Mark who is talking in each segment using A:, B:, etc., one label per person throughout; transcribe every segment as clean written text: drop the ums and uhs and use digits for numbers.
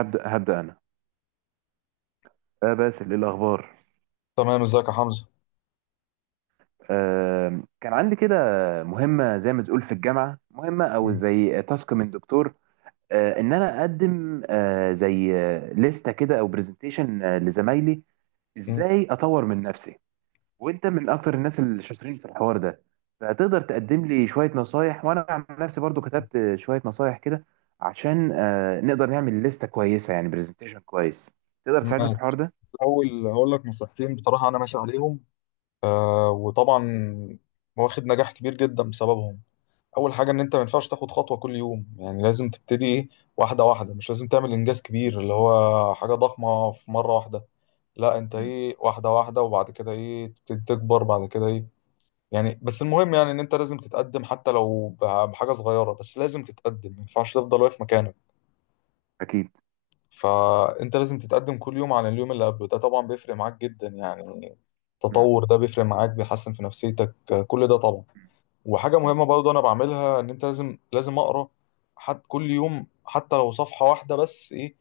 A: هبدأ أنا. باسل، إيه الأخبار؟
B: تمام، ازيك يا حمزه؟
A: كان عندي كده مهمة زي ما تقول في الجامعة، مهمة أو
B: مم.
A: زي تاسك من دكتور. إن أنا أقدم، آه زي آه، لستة كده أو برزنتيشن لزمايلي،
B: مم.
A: إزاي أطور من نفسي. وأنت من أكتر الناس الشاطرين في الحوار ده، فتقدر تقدم لي شوية نصايح. وأنا عن نفسي برضو كتبت شوية نصايح كده عشان نقدر نعمل لستة كويسة، يعني برزنتيشن كويس. تقدر تساعدني في الحوار
B: ماشي.
A: ده؟
B: اول هقول لك نصيحتين. بصراحه انا ماشي عليهم وطبعا واخد نجاح كبير جدا بسببهم. اول حاجه ان انت ما ينفعش تاخد خطوه كل يوم، يعني لازم تبتدي ايه، واحده واحده، مش لازم تعمل انجاز كبير اللي هو حاجه ضخمه في مره واحده. لا، انت
A: مم.
B: ايه، واحده واحده وبعد كده ايه تبتدي تكبر بعد كده ايه. يعني بس المهم، يعني ان انت لازم تتقدم حتى لو بحاجه صغيره، بس لازم تتقدم، ما ينفعش تفضل واقف مكانك.
A: أكيد.
B: فانت لازم تتقدم كل يوم عن اليوم اللي قبله. ده طبعا بيفرق معاك جدا يعني.
A: مم.
B: التطور ده بيفرق معاك، بيحسن في نفسيتك، كل ده طبعا. وحاجة
A: مم.
B: مهمة برضه انا بعملها، ان انت لازم لازم اقرا حد كل يوم حتى لو صفحة واحدة بس ايه،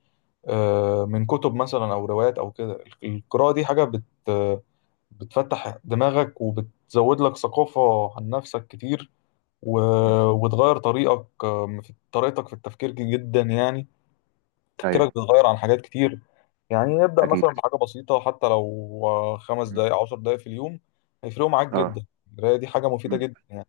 B: من كتب مثلا او روايات او كده. القراءة دي حاجة بت آه، بتفتح دماغك وبتزود لك ثقافة عن نفسك كتير،
A: مم.
B: وتغير طريقك آه، في طريقتك في التفكير جدا يعني. تفكيرك
A: ايوه.
B: بيتغير عن حاجات كتير. يعني نبدأ مثلا
A: اكيد.
B: بحاجة بسيطة، حتى لو خمس
A: مم.
B: دقايق 10 دقايق في اليوم، هيفرقوا معاك
A: اه.
B: جدا. القراية دي حاجة مفيدة
A: مم.
B: جدا يعني.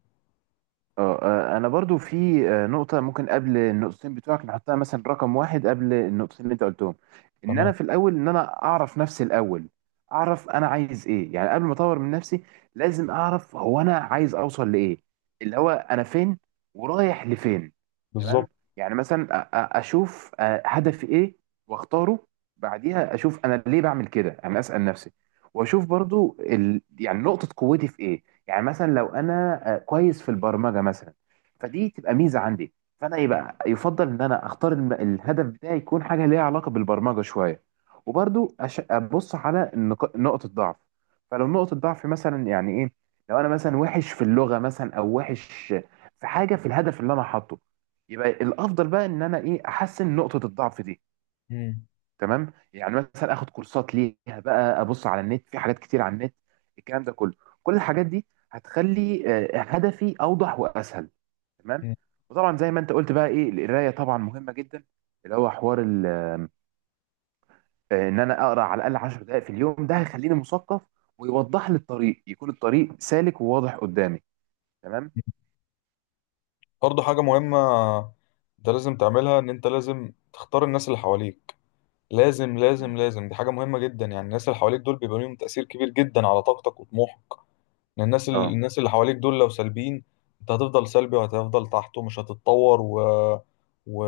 A: اه، انا برضو في نقطه ممكن قبل النقطتين بتوعك نحطها، مثلا رقم واحد قبل النقطتين اللي انت قلتهم، ان انا
B: تمام.
A: في الاول ان انا اعرف نفسي الاول، اعرف انا عايز ايه. يعني قبل ما اطور من نفسي لازم اعرف هو انا عايز اوصل لايه، اللي هو انا فين ورايح لفين. تمام.
B: بالظبط.
A: يعني مثلا اشوف هدفي ايه واختاره. بعديها اشوف انا ليه بعمل كده، انا اسال نفسي. واشوف برضو يعني نقطه قوتي في ايه. يعني مثلا لو انا كويس في البرمجه مثلا، فدي تبقى ميزه عندي. فانا يبقى يفضل ان انا اختار الهدف بتاعي يكون حاجه ليها علاقه بالبرمجه شويه. وبرضو ابص على نقطه ضعف. فلو نقطه ضعف مثلا، يعني ايه؟ لو انا مثلا وحش في اللغه مثلا، او وحش في حاجه في الهدف اللي انا حاطه، يبقى الافضل بقى ان انا ايه احسن نقطه الضعف دي.
B: مم.
A: تمام. يعني مثلا اخد كورسات ليها، بقى ابص على النت، في حاجات كتير على النت، الكلام ده كله، كل الحاجات دي هتخلي هدفي اوضح واسهل. تمام.
B: مم.
A: وطبعا زي ما انت قلت بقى ايه، القرايه طبعا مهمه جدا، اللي هو حوار ان انا اقرا على الاقل 10 دقائق في اليوم، ده هيخليني مثقف ويوضح لي الطريق، يكون الطريق سالك وواضح قدامي. تمام.
B: برضه حاجة مهمة انت لازم تعملها، ان انت لازم تختار الناس اللي حواليك. لازم
A: مم.
B: لازم لازم، دي حاجة مهمة جدا يعني. الناس اللي حواليك دول بيبقى ليهم تأثير كبير جدا على طاقتك وطموحك. يعني الناس ال-
A: اه.
B: الناس اللي حواليك دول لو سلبيين، انت هتفضل سلبي وهتفضل تحت ومش هتتطور، و...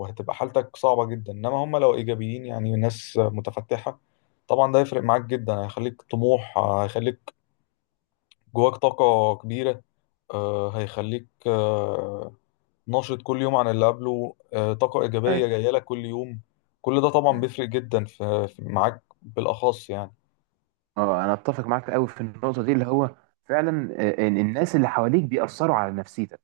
B: وهتبقى حالتك صعبة جدا. انما هم لو ايجابيين، يعني ناس متفتحة، طبعا ده هيفرق معاك جدا، هيخليك طموح،
A: مم.
B: هيخليك جواك طاقة كبيرة، هيخليك ناشط كل يوم عن اللي قبله، طاقة إيجابية
A: ايوه.
B: جاية لك كل يوم. كل ده طبعا
A: مم.
B: بيفرق جدا معاك بالأخص يعني.
A: اه، انا اتفق معاك قوي في النقطه دي، اللي هو فعلا، إن الناس اللي حواليك بيأثروا على نفسيتك.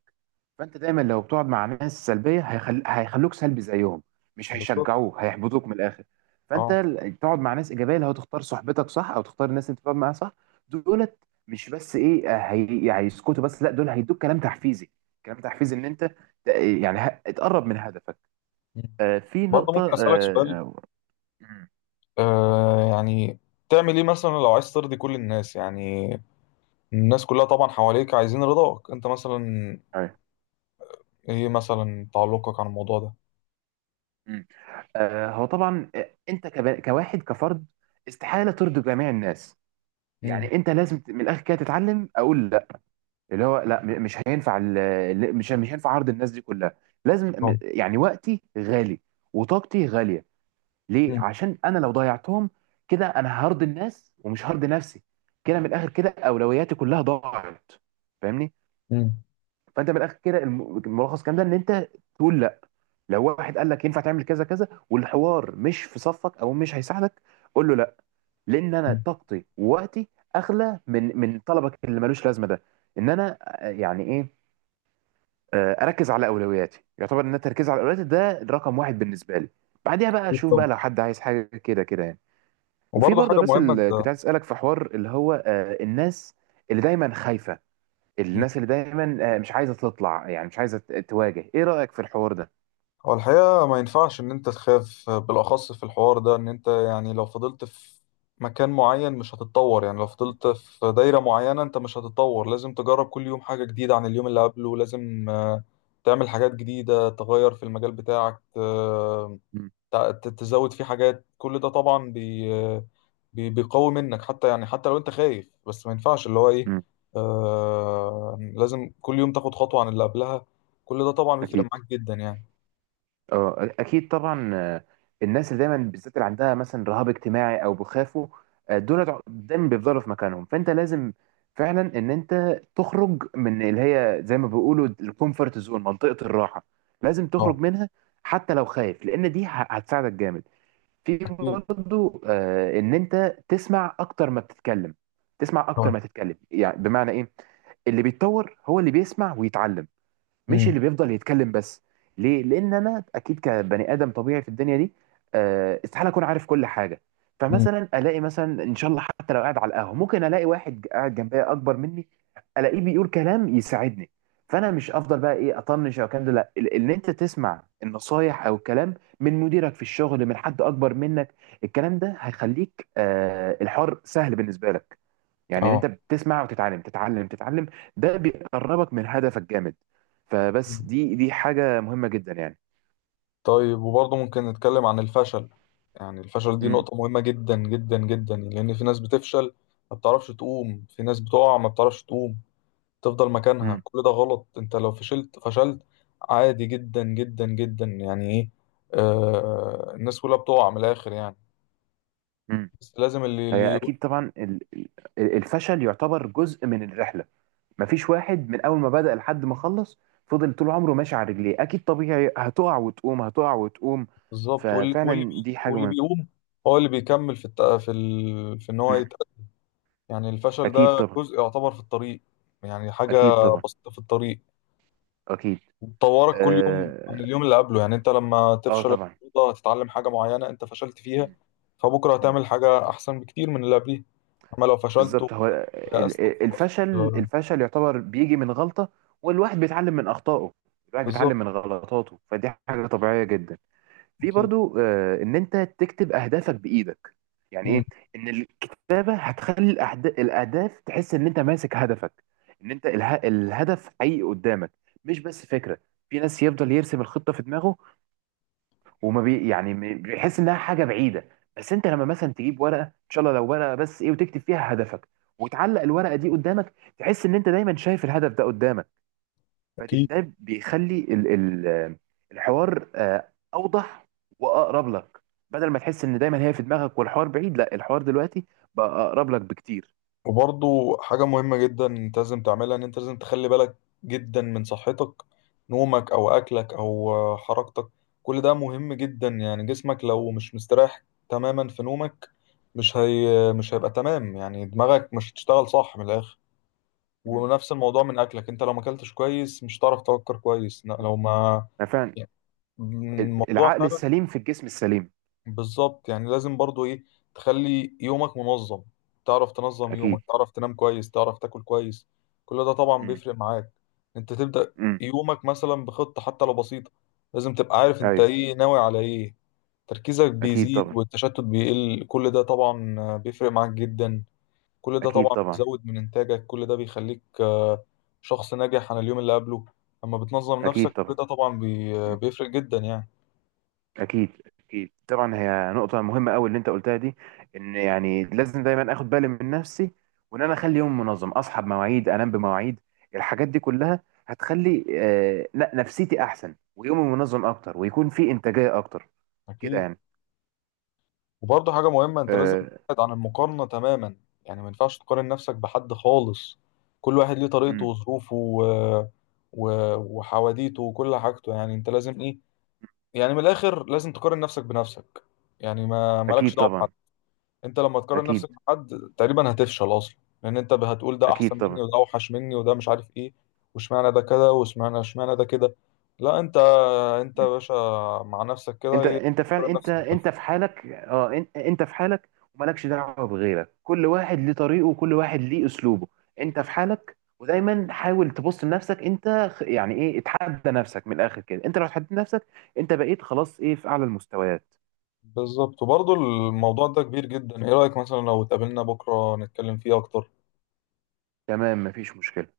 A: فانت دايما لو بتقعد مع ناس سلبيه، هيخلوك سلبي زيهم، مش
B: بالظبط.
A: هيشجعوك، هيحبطوك من الاخر. فانت
B: اه.
A: تقعد مع ناس ايجابيه، اللي هو تختار صحبتك صح، او تختار الناس اللي بتقعد معاها صح. دولت مش بس ايه، هيسكتوا بس، لا، دول هيدوك كلام تحفيزي. كلام تحفيزي ان انت ت- يعني تقرب من هدفك. في
B: برضه ممكن
A: نقطه
B: أسألك سؤال؟
A: مم،
B: يعني تعمل ايه مثلا لو عايز ترضي كل الناس؟ يعني الناس كلها طبعا حواليك عايزين رضاك انت مثلا،
A: أيوة،
B: ايه مثلا تعلقك عن الموضوع ده؟
A: مم. هو طبعا، انت كواحد كفرد استحاله ترضي جميع الناس.
B: امم.
A: يعني انت لازم من الاخر كده تتعلم اقول لا. اللي هو لا، مش هينفع، مش هينفع عرض الناس دي كلها. لازم
B: طبعا.
A: يعني وقتي غالي وطاقتي غالية. ليه؟
B: امم.
A: عشان انا لو ضيعتهم كده انا هرضي الناس ومش هرضي نفسي، كده من الاخر كده اولوياتي كلها ضاعت. فاهمني؟
B: امم.
A: فانت من الاخر كده الملخص الكلام ده ان انت تقول لا. لو واحد قال لك ينفع تعمل كذا كذا، والحوار مش في صفك او مش هيساعدك، قول له لا. لان انا طاقتي ووقتي اغلى من طلبك اللي ملوش لازمه ده. ان انا يعني ايه، اركز على اولوياتي. يعتبر ان أنا التركيز على اولوياتي ده الرقم واحد بالنسبه لي. بعديها بقى
B: أكيد
A: اشوف
B: طبعا.
A: بقى لو حد عايز حاجه كده كده يعني. وفي
B: وبرضه
A: برضه
B: حاجة
A: بس
B: مهمة انت،
A: اللي كنت عايز اسالك في حوار، اللي هو الناس اللي دايما خايفه، الناس اللي دايما مش عايزه تطلع، يعني مش عايزه تواجه، ايه رايك في الحوار ده؟
B: هو الحقيقة ما ينفعش إن أنت تخاف. بالأخص في الحوار ده، إن أنت يعني لو فضلت في مكان معين مش هتتطور. يعني لو فضلت في دايرة معينة أنت مش هتتطور. لازم تجرب كل يوم حاجة جديدة عن اليوم اللي قبله. لازم تعمل حاجات جديدة، تغير في المجال بتاعك،
A: مم.
B: تزود فيه حاجات. كل ده طبعا بيقوي منك، حتى يعني حتى لو أنت خايف، بس ما ينفعش اللي هو إيه،
A: مم.
B: لازم كل يوم تاخد خطوة عن اللي قبلها. كل ده طبعا بيفرق
A: اكيد.
B: معاك جدا يعني.
A: اه، اكيد طبعا. الناس اللي دايما بالذات اللي عندها مثلا رهاب اجتماعي او بيخافوا، دول دايما بيفضلوا في مكانهم. فانت لازم فعلا ان انت تخرج من اللي هي زي ما بيقولوا الكومفورت زون، منطقة الراحة. لازم
B: اه.
A: تخرج منها حتى لو خايف، لان دي هتساعدك جامد. في برضه ان انت تسمع اكتر ما بتتكلم. تسمع اكتر
B: اه.
A: ما تتكلم يعني بمعنى ايه؟ اللي بيتطور هو اللي بيسمع ويتعلم، مش
B: امم.
A: اللي بيفضل يتكلم بس. ليه؟ لان انا اكيد كبني ادم طبيعي في الدنيا دي، استحاله اكون عارف كل حاجه.
B: امم.
A: فمثلا الاقي مثلا ان شاء الله حتى لو قاعد على القهوه، ممكن الاقي واحد قاعد جنبي اكبر مني، الاقيه بيقول كلام يساعدني. فانا مش افضل بقى ايه اطنش او الكلام ده، لا، ان انت تسمع النصايح او الكلام من مديرك في الشغل، من حد اكبر منك، الكلام ده هيخليك الحوار سهل بالنسبه لك. يعني ان
B: اه.
A: انت بتسمع وتتعلم، تتعلم تتعلم. ده بيقربك من هدفك جامد.
B: مم.
A: فبس دي حاجة مهمة جدا يعني.
B: طيب، وبرضه ممكن نتكلم عن الفشل؟ يعني الفشل دي
A: امم.
B: نقطة مهمة جدا جدا جدا، لأن في ناس بتفشل ما بتعرفش تقوم، في ناس بتقع ما بتعرفش تقوم، تفضل مكانها،
A: امم.
B: كل ده غلط. انت لو فشلت فشلت، عادي جدا جدا جدا يعني ايه. الناس كلها بتقع من الآخر يعني.
A: امم.
B: بس لازم اللي
A: هي
B: اللي
A: اكيد طبعا، الفشل يعتبر جزء من الرحلة. مفيش واحد من اول ما بدأ لحد ما خلص فضل طول عمره ماشي على رجليه، اكيد طبيعي هتقع وتقوم، هتقع وتقوم.
B: بالظبط
A: ففعلا دي حاجة
B: واللي
A: مهمة.
B: بيقوم هو اللي بيكمل في الت... في ال... في ان هو،
A: مم.
B: يعني الفشل
A: اكيد
B: ده
A: طبعا.
B: جزء يعتبر في الطريق، يعني حاجة
A: اكيد طبعا.
B: بسيطة في الطريق.
A: اكيد.
B: وتطورك كل يوم عن
A: اه،
B: اليوم اللي قبله، يعني انت لما تفشل
A: طبعا.
B: النهارده هتتعلم حاجة معينة انت فشلت فيها،
A: مم.
B: فبكرة
A: مم.
B: هتعمل حاجة أحسن بكتير من اللي قبليه. أما لو فشلت
A: بالظبط. هو
B: ويأست
A: ال- ال-
B: وخلاص،
A: الفشل الفشل يعتبر بيجي من غلطة، والواحد بيتعلم من أخطائه، الواحد
B: بالظبط.
A: بيتعلم من غلطاته، فدي حاجة طبيعية جدا. في
B: أكيد.
A: برضو إن أنت تكتب أهدافك بإيدك. يعني
B: مم.
A: إيه؟ إن الكتابة هتخلي الأهداف، تحس إن أنت ماسك هدفك، إن أنت الهدف حقيقي قدامك، مش بس فكرة. في ناس يفضل يرسم الخطة في دماغه، وما بي يعني بيحس انها حاجه بعيده. بس انت لما مثلا تجيب ورقه، ان شاء الله لو ورقه بس ايه، وتكتب فيها هدفك، وتعلق الورقه دي قدامك، تحس ان انت دايما شايف الهدف ده قدامك.
B: أكيد.
A: فده بيخلي ال ال الحوار اوضح واقرب لك. بدل ما تحس ان دايما هي في دماغك والحوار بعيد، لا، الحوار دلوقتي بقى اقرب لك بكتير.
B: وبرضو حاجة مهمة جدا انت لازم تعملها، ان انت لازم تخلي بالك جدا من صحتك، نومك او اكلك او حركتك. كل ده مهم جدا، يعني جسمك لو مش مستريح تماما في نومك، مش هيبقى تمام، يعني دماغك مش هتشتغل صح من الاخر.
A: مم.
B: ونفس الموضوع من اكلك، انت لو ما اكلتش كويس مش هتعرف تفكر كويس. لا،
A: مم.
B: لو ما
A: أنا فعلا
B: يعني الموضوع
A: العقل
B: فعلا،
A: السليم في الجسم السليم.
B: بالظبط، يعني لازم برضو ايه تخلي يومك منظم. تعرف تنظم
A: اكيد.
B: يومك، تعرف تنام كويس، تعرف تاكل كويس، كل ده طبعا
A: مم.
B: بيفرق معاك. انت تبدأ
A: مم.
B: يومك مثلا بخطة حتى لو بسيطة، لازم تبقى عارف انت
A: ايوه.
B: ايه، ناوي على ايه. تركيزك
A: اكيد
B: بيزيد
A: طبعا.
B: والتشتت بيقل، كل ده طبعا بيفرق معاك جدا، كل ده
A: اكيد
B: طبعا
A: طبعا.
B: بيزود من انتاجك، كل ده بيخليك شخص ناجح عن اليوم اللي قبله. اما بتنظم
A: اكيد
B: نفسك كل
A: طبعا.
B: ده طبعا
A: مم.
B: بيفرق جدا يعني.
A: اكيد. اكيد طبعا، هي نقطه مهمه قوي اللي انت قلتها دي. ان يعني لازم دايما اخد بالي من نفسي، وان انا اخلي يوم منظم، اصحى بمواعيد، انام بمواعيد، الحاجات دي كلها هتخلي لا، نفسيتي احسن ويومي منظم اكتر ويكون في انتاجيه اكتر كده
B: اكيد.
A: يعني.
B: وبرضه حاجة مهمة انت لازم
A: آه.
B: تبعد عن المقارنة تماما. يعني ما ينفعش تقارن نفسك بحد خالص. كل واحد ليه طريقته
A: مم.
B: وظروفه و... وحواديته وكل حاجته. يعني انت لازم ايه، يعني من الاخر لازم تقارن نفسك بنفسك، يعني ما مالكش
A: اكيد
B: دعوة بحد.
A: طبعا.
B: انت لما تقارن
A: اكيد.
B: نفسك بحد تقريبا هتفشل اصلا، لان انت هتقول ده
A: اكيد
B: احسن مني
A: طبعا.
B: وده اوحش مني وده مش عارف ايه، واشمعنى ده كده، واشمعنى ده كده. لا، انت يا باشا، مع نفسك كده
A: انت
B: ايه،
A: انت فعلا،
B: تقارن
A: انت
B: نفسك
A: انت
B: بنفسك.
A: في حالك. اه، انت في حالك ومالكش دعوه بغيرك. كل واحد ليه طريقه، وكل واحد ليه اسلوبه. انت في حالك ودايما حاول تبص لنفسك انت. يعني ايه، اتحدى نفسك. من الاخر كده انت لو اتحديت نفسك، انت بقيت خلاص ايه في اعلى المستويات.
B: بالظبط. وبرضه الموضوع ده كبير جدا، ايه رأيك مثلا لو اتقابلنا بكرة نتكلم فيه اكتر؟
A: تمام. مفيش مشكله.